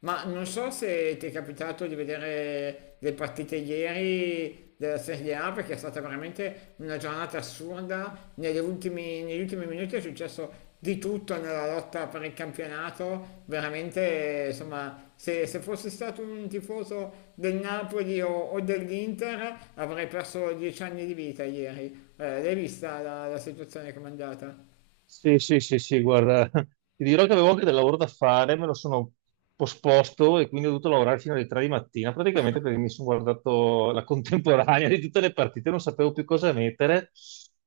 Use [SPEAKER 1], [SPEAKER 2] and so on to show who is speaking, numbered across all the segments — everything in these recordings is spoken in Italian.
[SPEAKER 1] Ma non so se ti è capitato di vedere le partite ieri della Serie A perché è stata veramente una giornata assurda. Negli ultimi minuti è successo di tutto nella lotta per il campionato. Veramente, insomma, se fossi stato un tifoso del Napoli o dell'Inter avrei perso 10 anni di vita ieri. L'hai vista la situazione comandata?
[SPEAKER 2] Sì, sì, sì, sì, guarda, ti dirò che avevo anche del lavoro da fare. Me lo sono posposto e quindi ho dovuto lavorare fino alle 3 di mattina, praticamente, perché mi sono guardato la contemporanea di tutte le partite. Non sapevo più cosa mettere.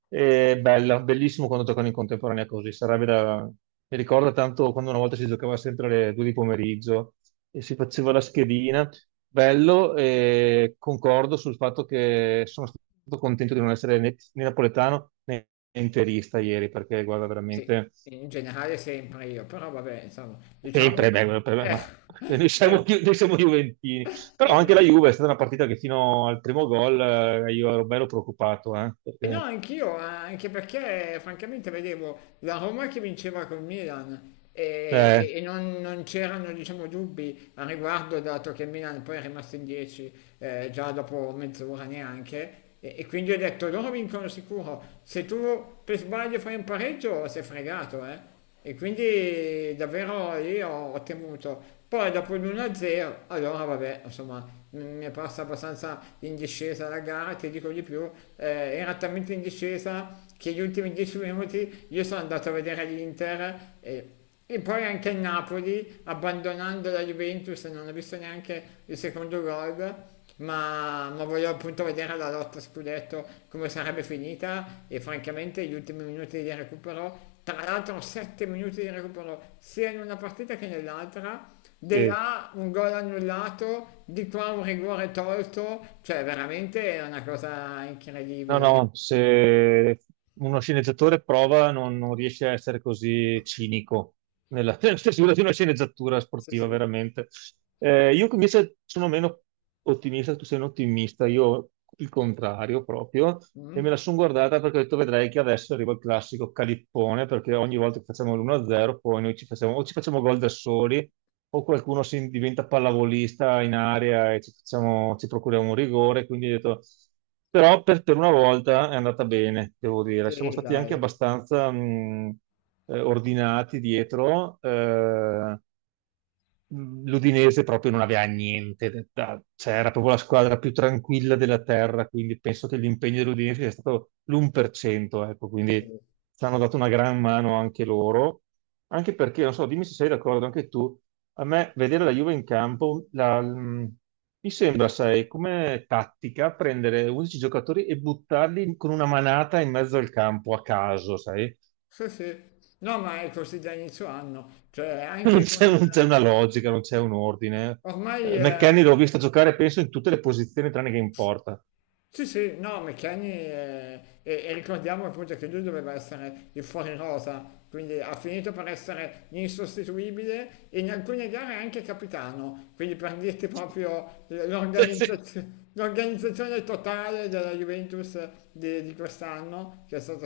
[SPEAKER 2] E bella, bellissimo quando giocano in contemporanea così, sarebbe da... Mi ricorda tanto quando una volta si giocava sempre alle 2 di pomeriggio e si faceva la schedina. Bello. E concordo sul fatto che sono stato contento di non essere né napoletano né interista ieri, perché guarda,
[SPEAKER 1] Sì,
[SPEAKER 2] veramente
[SPEAKER 1] in generale sempre io, però vabbè, insomma, diciamo.
[SPEAKER 2] sempre. Beh, guarda, per me,
[SPEAKER 1] Eh,
[SPEAKER 2] ma noi siamo,
[SPEAKER 1] ecco,
[SPEAKER 2] più- noi siamo Juventini. Però anche la
[SPEAKER 1] esatto.
[SPEAKER 2] Juve è stata una partita che fino al primo gol, io ero bello preoccupato,
[SPEAKER 1] E no, anch'io, anche perché francamente vedevo la Roma che vinceva col Milan e, e-
[SPEAKER 2] eh,
[SPEAKER 1] e non c'erano, diciamo, dubbi a riguardo, dato che il Milan poi è rimasto in 10, già dopo mezz'ora neanche, e quindi ho detto: loro vincono sicuro, se tu per sbaglio fai un pareggio sei fregato, e quindi davvero lì ho temuto. Poi dopo l'1-0, allora vabbè, insomma, mi è passata abbastanza in discesa la gara. Ti dico di più, era talmente in discesa che gli ultimi 10 minuti io sono andato a vedere l'Inter e poi anche il Napoli, abbandonando la Juventus, non ha visto neanche il secondo gol, ma voglio appunto vedere la lotta scudetto come sarebbe finita. E francamente gli ultimi minuti di recupero, tra l'altro 7 minuti di recupero sia in una partita che nell'altra, di
[SPEAKER 2] eh,
[SPEAKER 1] là un gol annullato, di qua un rigore tolto, cioè veramente è una cosa
[SPEAKER 2] no,
[SPEAKER 1] incredibile.
[SPEAKER 2] no, se uno sceneggiatore prova non riesce a essere così cinico nella, nella stesura di una sceneggiatura
[SPEAKER 1] Sì,
[SPEAKER 2] sportiva,
[SPEAKER 1] sì.
[SPEAKER 2] veramente. Io invece sono meno ottimista, tu sei un ottimista, io il contrario proprio, e
[SPEAKER 1] Mm?
[SPEAKER 2] me la sono guardata perché ho detto: vedrai che adesso arriva il classico calippone, perché ogni volta che facciamo l'1-0 poi noi ci facciamo, o ci facciamo gol da soli, o qualcuno si diventa pallavolista in area e ci procuriamo un rigore. Quindi ho detto, però per una volta è andata bene, devo dire. Siamo
[SPEAKER 1] Sì,
[SPEAKER 2] stati anche
[SPEAKER 1] dai.
[SPEAKER 2] abbastanza ordinati dietro. L'Udinese proprio non aveva niente, cioè era proprio la squadra più tranquilla della terra, quindi penso che l'impegno dell'Udinese sia stato l'1%, ecco. Quindi
[SPEAKER 1] Sì.
[SPEAKER 2] ci hanno dato una gran mano anche loro, anche perché, non so, dimmi se sei d'accordo anche tu, a me vedere la Juve in campo, mi sembra, sai, come tattica prendere 11 giocatori e buttarli con una manata in mezzo al campo a caso, sai?
[SPEAKER 1] Sì, sì. No, ma è così da inizio anno, cioè
[SPEAKER 2] non
[SPEAKER 1] anche
[SPEAKER 2] c'è non c'è una logica, non c'è un ordine.
[SPEAKER 1] Ormai... eh,
[SPEAKER 2] McKennie l'ho visto giocare, penso, in tutte le posizioni tranne che in porta.
[SPEAKER 1] sì, sì, no, e ricordiamo appunto che lui doveva essere il fuori rosa, quindi ha finito per essere insostituibile e in alcune gare anche capitano. Quindi, per dirti proprio,
[SPEAKER 2] Cioè, sì.
[SPEAKER 1] l'organizzazione totale della Juventus di quest'anno, che è stata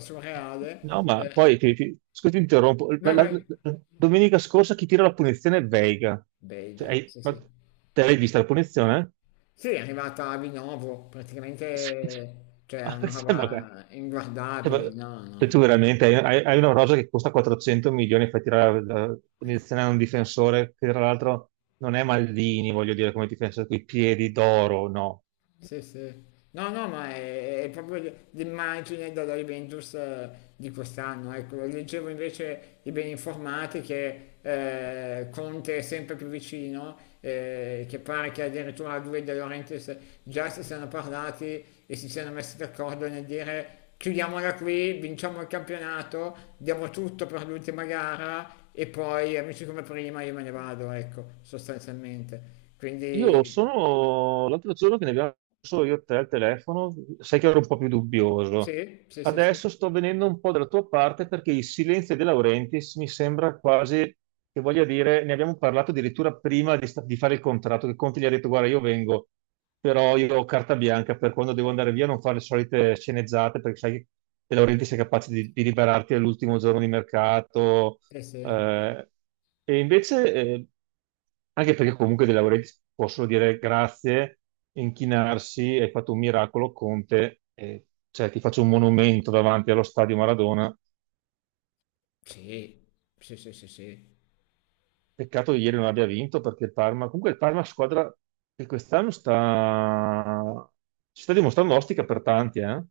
[SPEAKER 2] No,
[SPEAKER 1] surreale.
[SPEAKER 2] ma poi, scusa, ti interrompo.
[SPEAKER 1] Vai, vai.
[SPEAKER 2] Domenica scorsa chi tira la punizione è Veiga. Cioè,
[SPEAKER 1] Bega, sì,
[SPEAKER 2] ma
[SPEAKER 1] sì.
[SPEAKER 2] te l'hai vista la punizione?
[SPEAKER 1] Sì, è arrivata a Vinovo,
[SPEAKER 2] Sì.
[SPEAKER 1] praticamente, cioè è
[SPEAKER 2] Ah,
[SPEAKER 1] una
[SPEAKER 2] cioè, cioè,
[SPEAKER 1] roba
[SPEAKER 2] ma-
[SPEAKER 1] inguardabile, no,
[SPEAKER 2] cioè,
[SPEAKER 1] no.
[SPEAKER 2] tu veramente hai una rosa che costa 400 milioni e fai tirare la punizione a un difensore che tra l'altro non è Maldini, voglio dire, come difensore, con i piedi d'oro, no.
[SPEAKER 1] Sì, sì. No, no, ma è proprio l'immagine della Juventus di quest'anno. Ecco, leggevo invece i ben informati che Conte è sempre più vicino, che pare che addirittura lui e De Laurentiis già si siano parlati e si siano messi d'accordo nel dire: chiudiamola qui, vinciamo il campionato, diamo tutto per l'ultima gara e poi amici come prima, io me ne vado, ecco, sostanzialmente.
[SPEAKER 2] Io
[SPEAKER 1] Quindi
[SPEAKER 2] sono l'altro giorno che ne abbiamo solo io e te al telefono, sai che ero un po' più dubbioso.
[SPEAKER 1] sì, sì, sì, sì.
[SPEAKER 2] Adesso sto venendo un po' dalla tua parte perché il silenzio De Laurentiis mi sembra quasi che voglia dire, ne abbiamo parlato addirittura prima di fare il contratto, che Conte gli ha detto: guarda, io vengo, però io ho carta bianca, per quando devo andare via non fare le solite sceneggiate, perché sai che De Laurentiis è capace di liberarti all'ultimo giorno di mercato,
[SPEAKER 1] Sì, sì,
[SPEAKER 2] eh, e invece, anche perché comunque dei lavoretti possono dire grazie, inchinarsi, hai fatto un miracolo, Conte, e, cioè, ti faccio un monumento davanti allo stadio Maradona.
[SPEAKER 1] sì, sì, sì, sì, sì.
[SPEAKER 2] Peccato che ieri non abbia vinto, perché il Parma, comunque, il Parma è una squadra che quest'anno si sta dimostrando ostica per tanti, eh?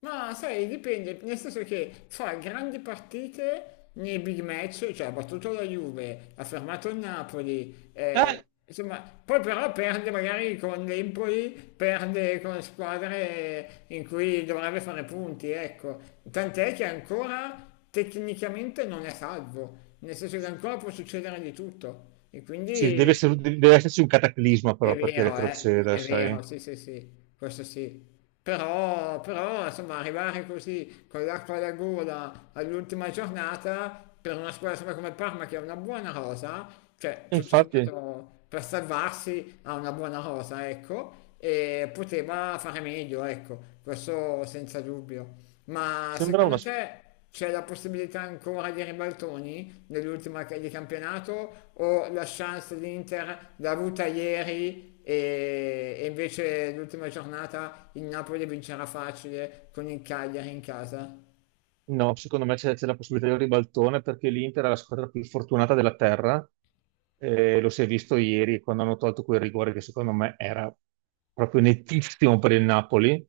[SPEAKER 1] Ma sai, dipende, nel senso che fa grandi partite nei big match, cioè ha battuto la Juve, ha fermato il Napoli,
[SPEAKER 2] Eh,
[SPEAKER 1] insomma, poi però perde magari con l'Empoli, perde con squadre in cui dovrebbe fare punti, ecco. Tant'è che ancora tecnicamente non è salvo, nel senso che ancora può succedere di tutto. E
[SPEAKER 2] Sì,
[SPEAKER 1] quindi.
[SPEAKER 2] deve esserci un cataclisma
[SPEAKER 1] È
[SPEAKER 2] però perché
[SPEAKER 1] vero, eh?
[SPEAKER 2] retroceda,
[SPEAKER 1] È vero,
[SPEAKER 2] sai?
[SPEAKER 1] sì, sì, sì, questo sì. Però, insomma, arrivare così con l'acqua alla gola all'ultima giornata per una squadra, insomma, come il Parma che ha una buona rosa, cioè
[SPEAKER 2] E
[SPEAKER 1] tutto
[SPEAKER 2] infatti
[SPEAKER 1] sommato per salvarsi ha una buona rosa, ecco, e poteva fare meglio, ecco, questo senza dubbio. Ma
[SPEAKER 2] sembra una...
[SPEAKER 1] secondo te c'è la possibilità ancora di ribaltoni nell'ultima di campionato, o la chance dell'Inter l'ha avuta ieri e invece l'ultima giornata il Napoli vincerà facile con il Cagliari in casa?
[SPEAKER 2] No, secondo me c'è la possibilità di un ribaltone perché l'Inter è la squadra più fortunata della terra. Lo si è visto ieri quando hanno tolto quel rigore che, secondo me, era proprio nettissimo per il Napoli.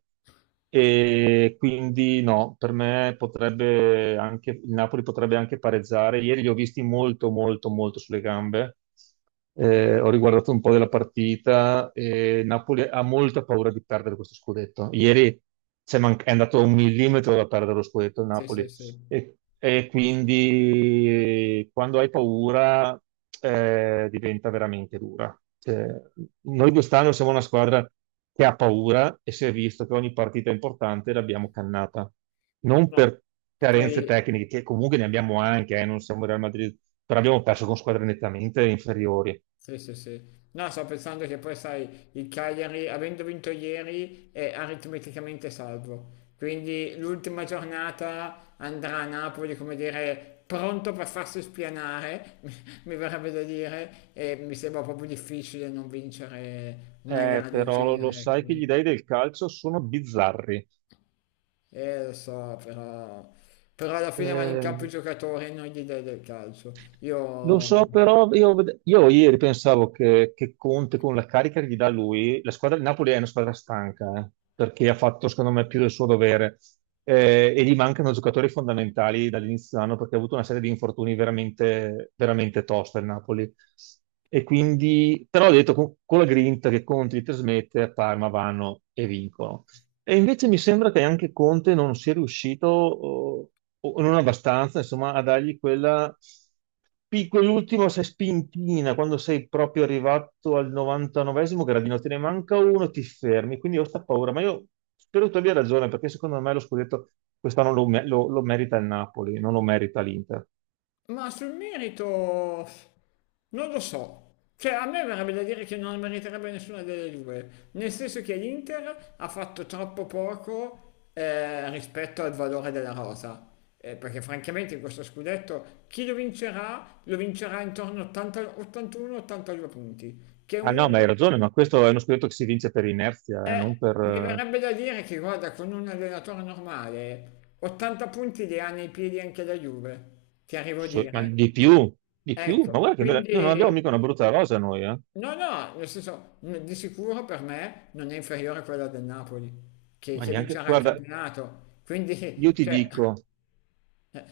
[SPEAKER 2] E quindi no, per me potrebbe anche, il Napoli potrebbe anche pareggiare. Ieri li ho visti molto, molto, molto sulle gambe, ho riguardato un po' della partita e Napoli ha molta paura di perdere questo scudetto. Ieri è andato un millimetro da perdere lo scudetto, il
[SPEAKER 1] Sì, sì,
[SPEAKER 2] Napoli.
[SPEAKER 1] sì.
[SPEAKER 2] E quindi, quando hai paura, diventa veramente dura. Cioè, noi quest'anno siamo una squadra che ha paura e si è visto che ogni partita importante l'abbiamo cannata. Non
[SPEAKER 1] No.
[SPEAKER 2] per carenze
[SPEAKER 1] Poi.
[SPEAKER 2] tecniche, che comunque ne abbiamo anche, non siamo il Real Madrid, però abbiamo perso con squadre nettamente inferiori.
[SPEAKER 1] Sì, sì, sì. No, sto pensando che poi, sai, il Cagliari, avendo vinto ieri, è aritmeticamente salvo. Quindi l'ultima giornata andrà a Napoli, come dire, pronto per farsi spianare, mi verrebbe da dire, e mi sembra proprio difficile non vincere una gara del
[SPEAKER 2] Però lo
[SPEAKER 1] genere, ecco.
[SPEAKER 2] sai che gli dei del calcio sono bizzarri.
[SPEAKER 1] Lo so, però. Però alla fine vanno in campo i
[SPEAKER 2] Eh,
[SPEAKER 1] giocatori e non gli dai del calcio.
[SPEAKER 2] Lo
[SPEAKER 1] Io.
[SPEAKER 2] so, però io, io ieri pensavo che Conte, con la carica che gli dà lui, la squadra di Napoli è una squadra stanca, perché ha fatto, secondo me, più del suo dovere. E gli mancano giocatori fondamentali dall'inizio dell'anno, perché ha avuto una serie di infortuni veramente, veramente tosta il Napoli. E quindi, però ho detto, con la grinta che Conte gli trasmette, a Parma vanno e vincono. E invece mi sembra che anche Conte non sia riuscito, o, non abbastanza, insomma, a dargli quella, quell'ultima, sai, spintina: quando sei proprio arrivato al 99esimo gradino, te ne manca uno, ti fermi. Quindi ho sta paura, ma io spero tu abbia ragione, perché secondo me lo scudetto quest'anno lo merita il Napoli, non lo merita l'Inter.
[SPEAKER 1] Ma sul merito non lo so. Cioè, a me verrebbe da dire che non meriterebbe nessuna delle due, nel senso che l'Inter ha fatto troppo poco rispetto al valore della rosa. Perché francamente in questo scudetto chi lo vincerà intorno a 80 81-82 punti, che
[SPEAKER 2] Ah no, ma
[SPEAKER 1] un,
[SPEAKER 2] hai ragione, ma questo è uno scudetto che si vince per inerzia, non
[SPEAKER 1] eh,
[SPEAKER 2] per...
[SPEAKER 1] mi verrebbe da dire che, guarda, con un allenatore normale 80 punti li ha nei piedi anche la Juve, ti arrivo a
[SPEAKER 2] ma
[SPEAKER 1] dire.
[SPEAKER 2] di più, di più. Ma
[SPEAKER 1] Ecco,
[SPEAKER 2] guarda che noi non abbiamo
[SPEAKER 1] quindi
[SPEAKER 2] mica una brutta rosa, noi, eh.
[SPEAKER 1] no, no, nel senso, di sicuro per me non è inferiore a quella del Napoli, che,
[SPEAKER 2] Ma
[SPEAKER 1] che
[SPEAKER 2] neanche,
[SPEAKER 1] vincerà il
[SPEAKER 2] guarda,
[SPEAKER 1] campionato.
[SPEAKER 2] io
[SPEAKER 1] Quindi,
[SPEAKER 2] ti
[SPEAKER 1] cioè,
[SPEAKER 2] dico,
[SPEAKER 1] eh,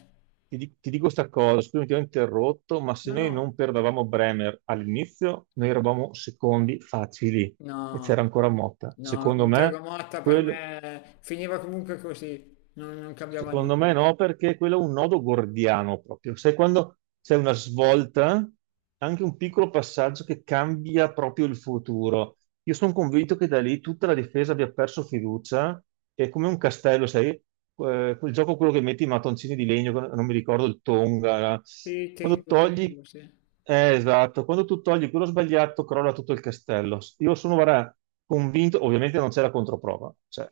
[SPEAKER 2] ti dico sta cosa, scusami, ti ho interrotto, ma se
[SPEAKER 1] no,
[SPEAKER 2] noi
[SPEAKER 1] no,
[SPEAKER 2] non perdevamo Bremer all'inizio, noi eravamo secondi facili e c'era
[SPEAKER 1] no,
[SPEAKER 2] ancora Motta.
[SPEAKER 1] no, con Thiago Motta per
[SPEAKER 2] Quel-
[SPEAKER 1] me finiva comunque così, non cambiava
[SPEAKER 2] Secondo me
[SPEAKER 1] nulla.
[SPEAKER 2] no, perché quello è un nodo gordiano proprio. Sai, quando c'è una svolta, anche un piccolo passaggio che cambia proprio il futuro. Io sono convinto che da lì tutta la difesa abbia perso fiducia, è come un castello, sai? Quel gioco, quello che metti i mattoncini di legno, non mi ricordo, il Tonga.
[SPEAKER 1] Sì,
[SPEAKER 2] Quando
[SPEAKER 1] tengo,
[SPEAKER 2] togli,
[SPEAKER 1] tolgo, sì.
[SPEAKER 2] esatto, quando tu togli quello sbagliato, crolla tutto il castello. Io sono, guarda, convinto, ovviamente non c'è la controprova, cioè,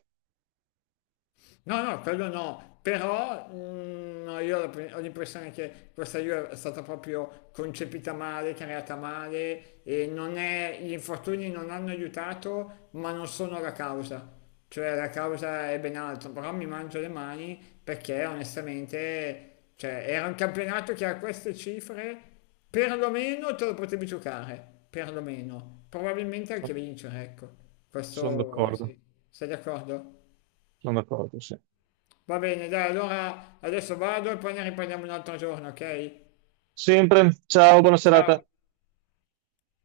[SPEAKER 1] No, no, quello no, però no, io ho la ho l'impressione che questa Juve è stata proprio concepita male, creata male, e non è, gli infortuni non hanno aiutato, ma non sono la causa. Cioè la causa è ben altro, però mi mangio le mani perché, onestamente, cioè era un campionato che a queste cifre perlomeno te lo potevi giocare, perlomeno, probabilmente anche vincere, ecco.
[SPEAKER 2] sono
[SPEAKER 1] Questo
[SPEAKER 2] d'accordo.
[SPEAKER 1] sì, sei d'accordo?
[SPEAKER 2] Sono d'accordo, sì.
[SPEAKER 1] Va bene, dai, allora adesso vado e poi ne riprendiamo un altro giorno, ok?
[SPEAKER 2] Sempre. Ciao, buona
[SPEAKER 1] Ciao.
[SPEAKER 2] serata.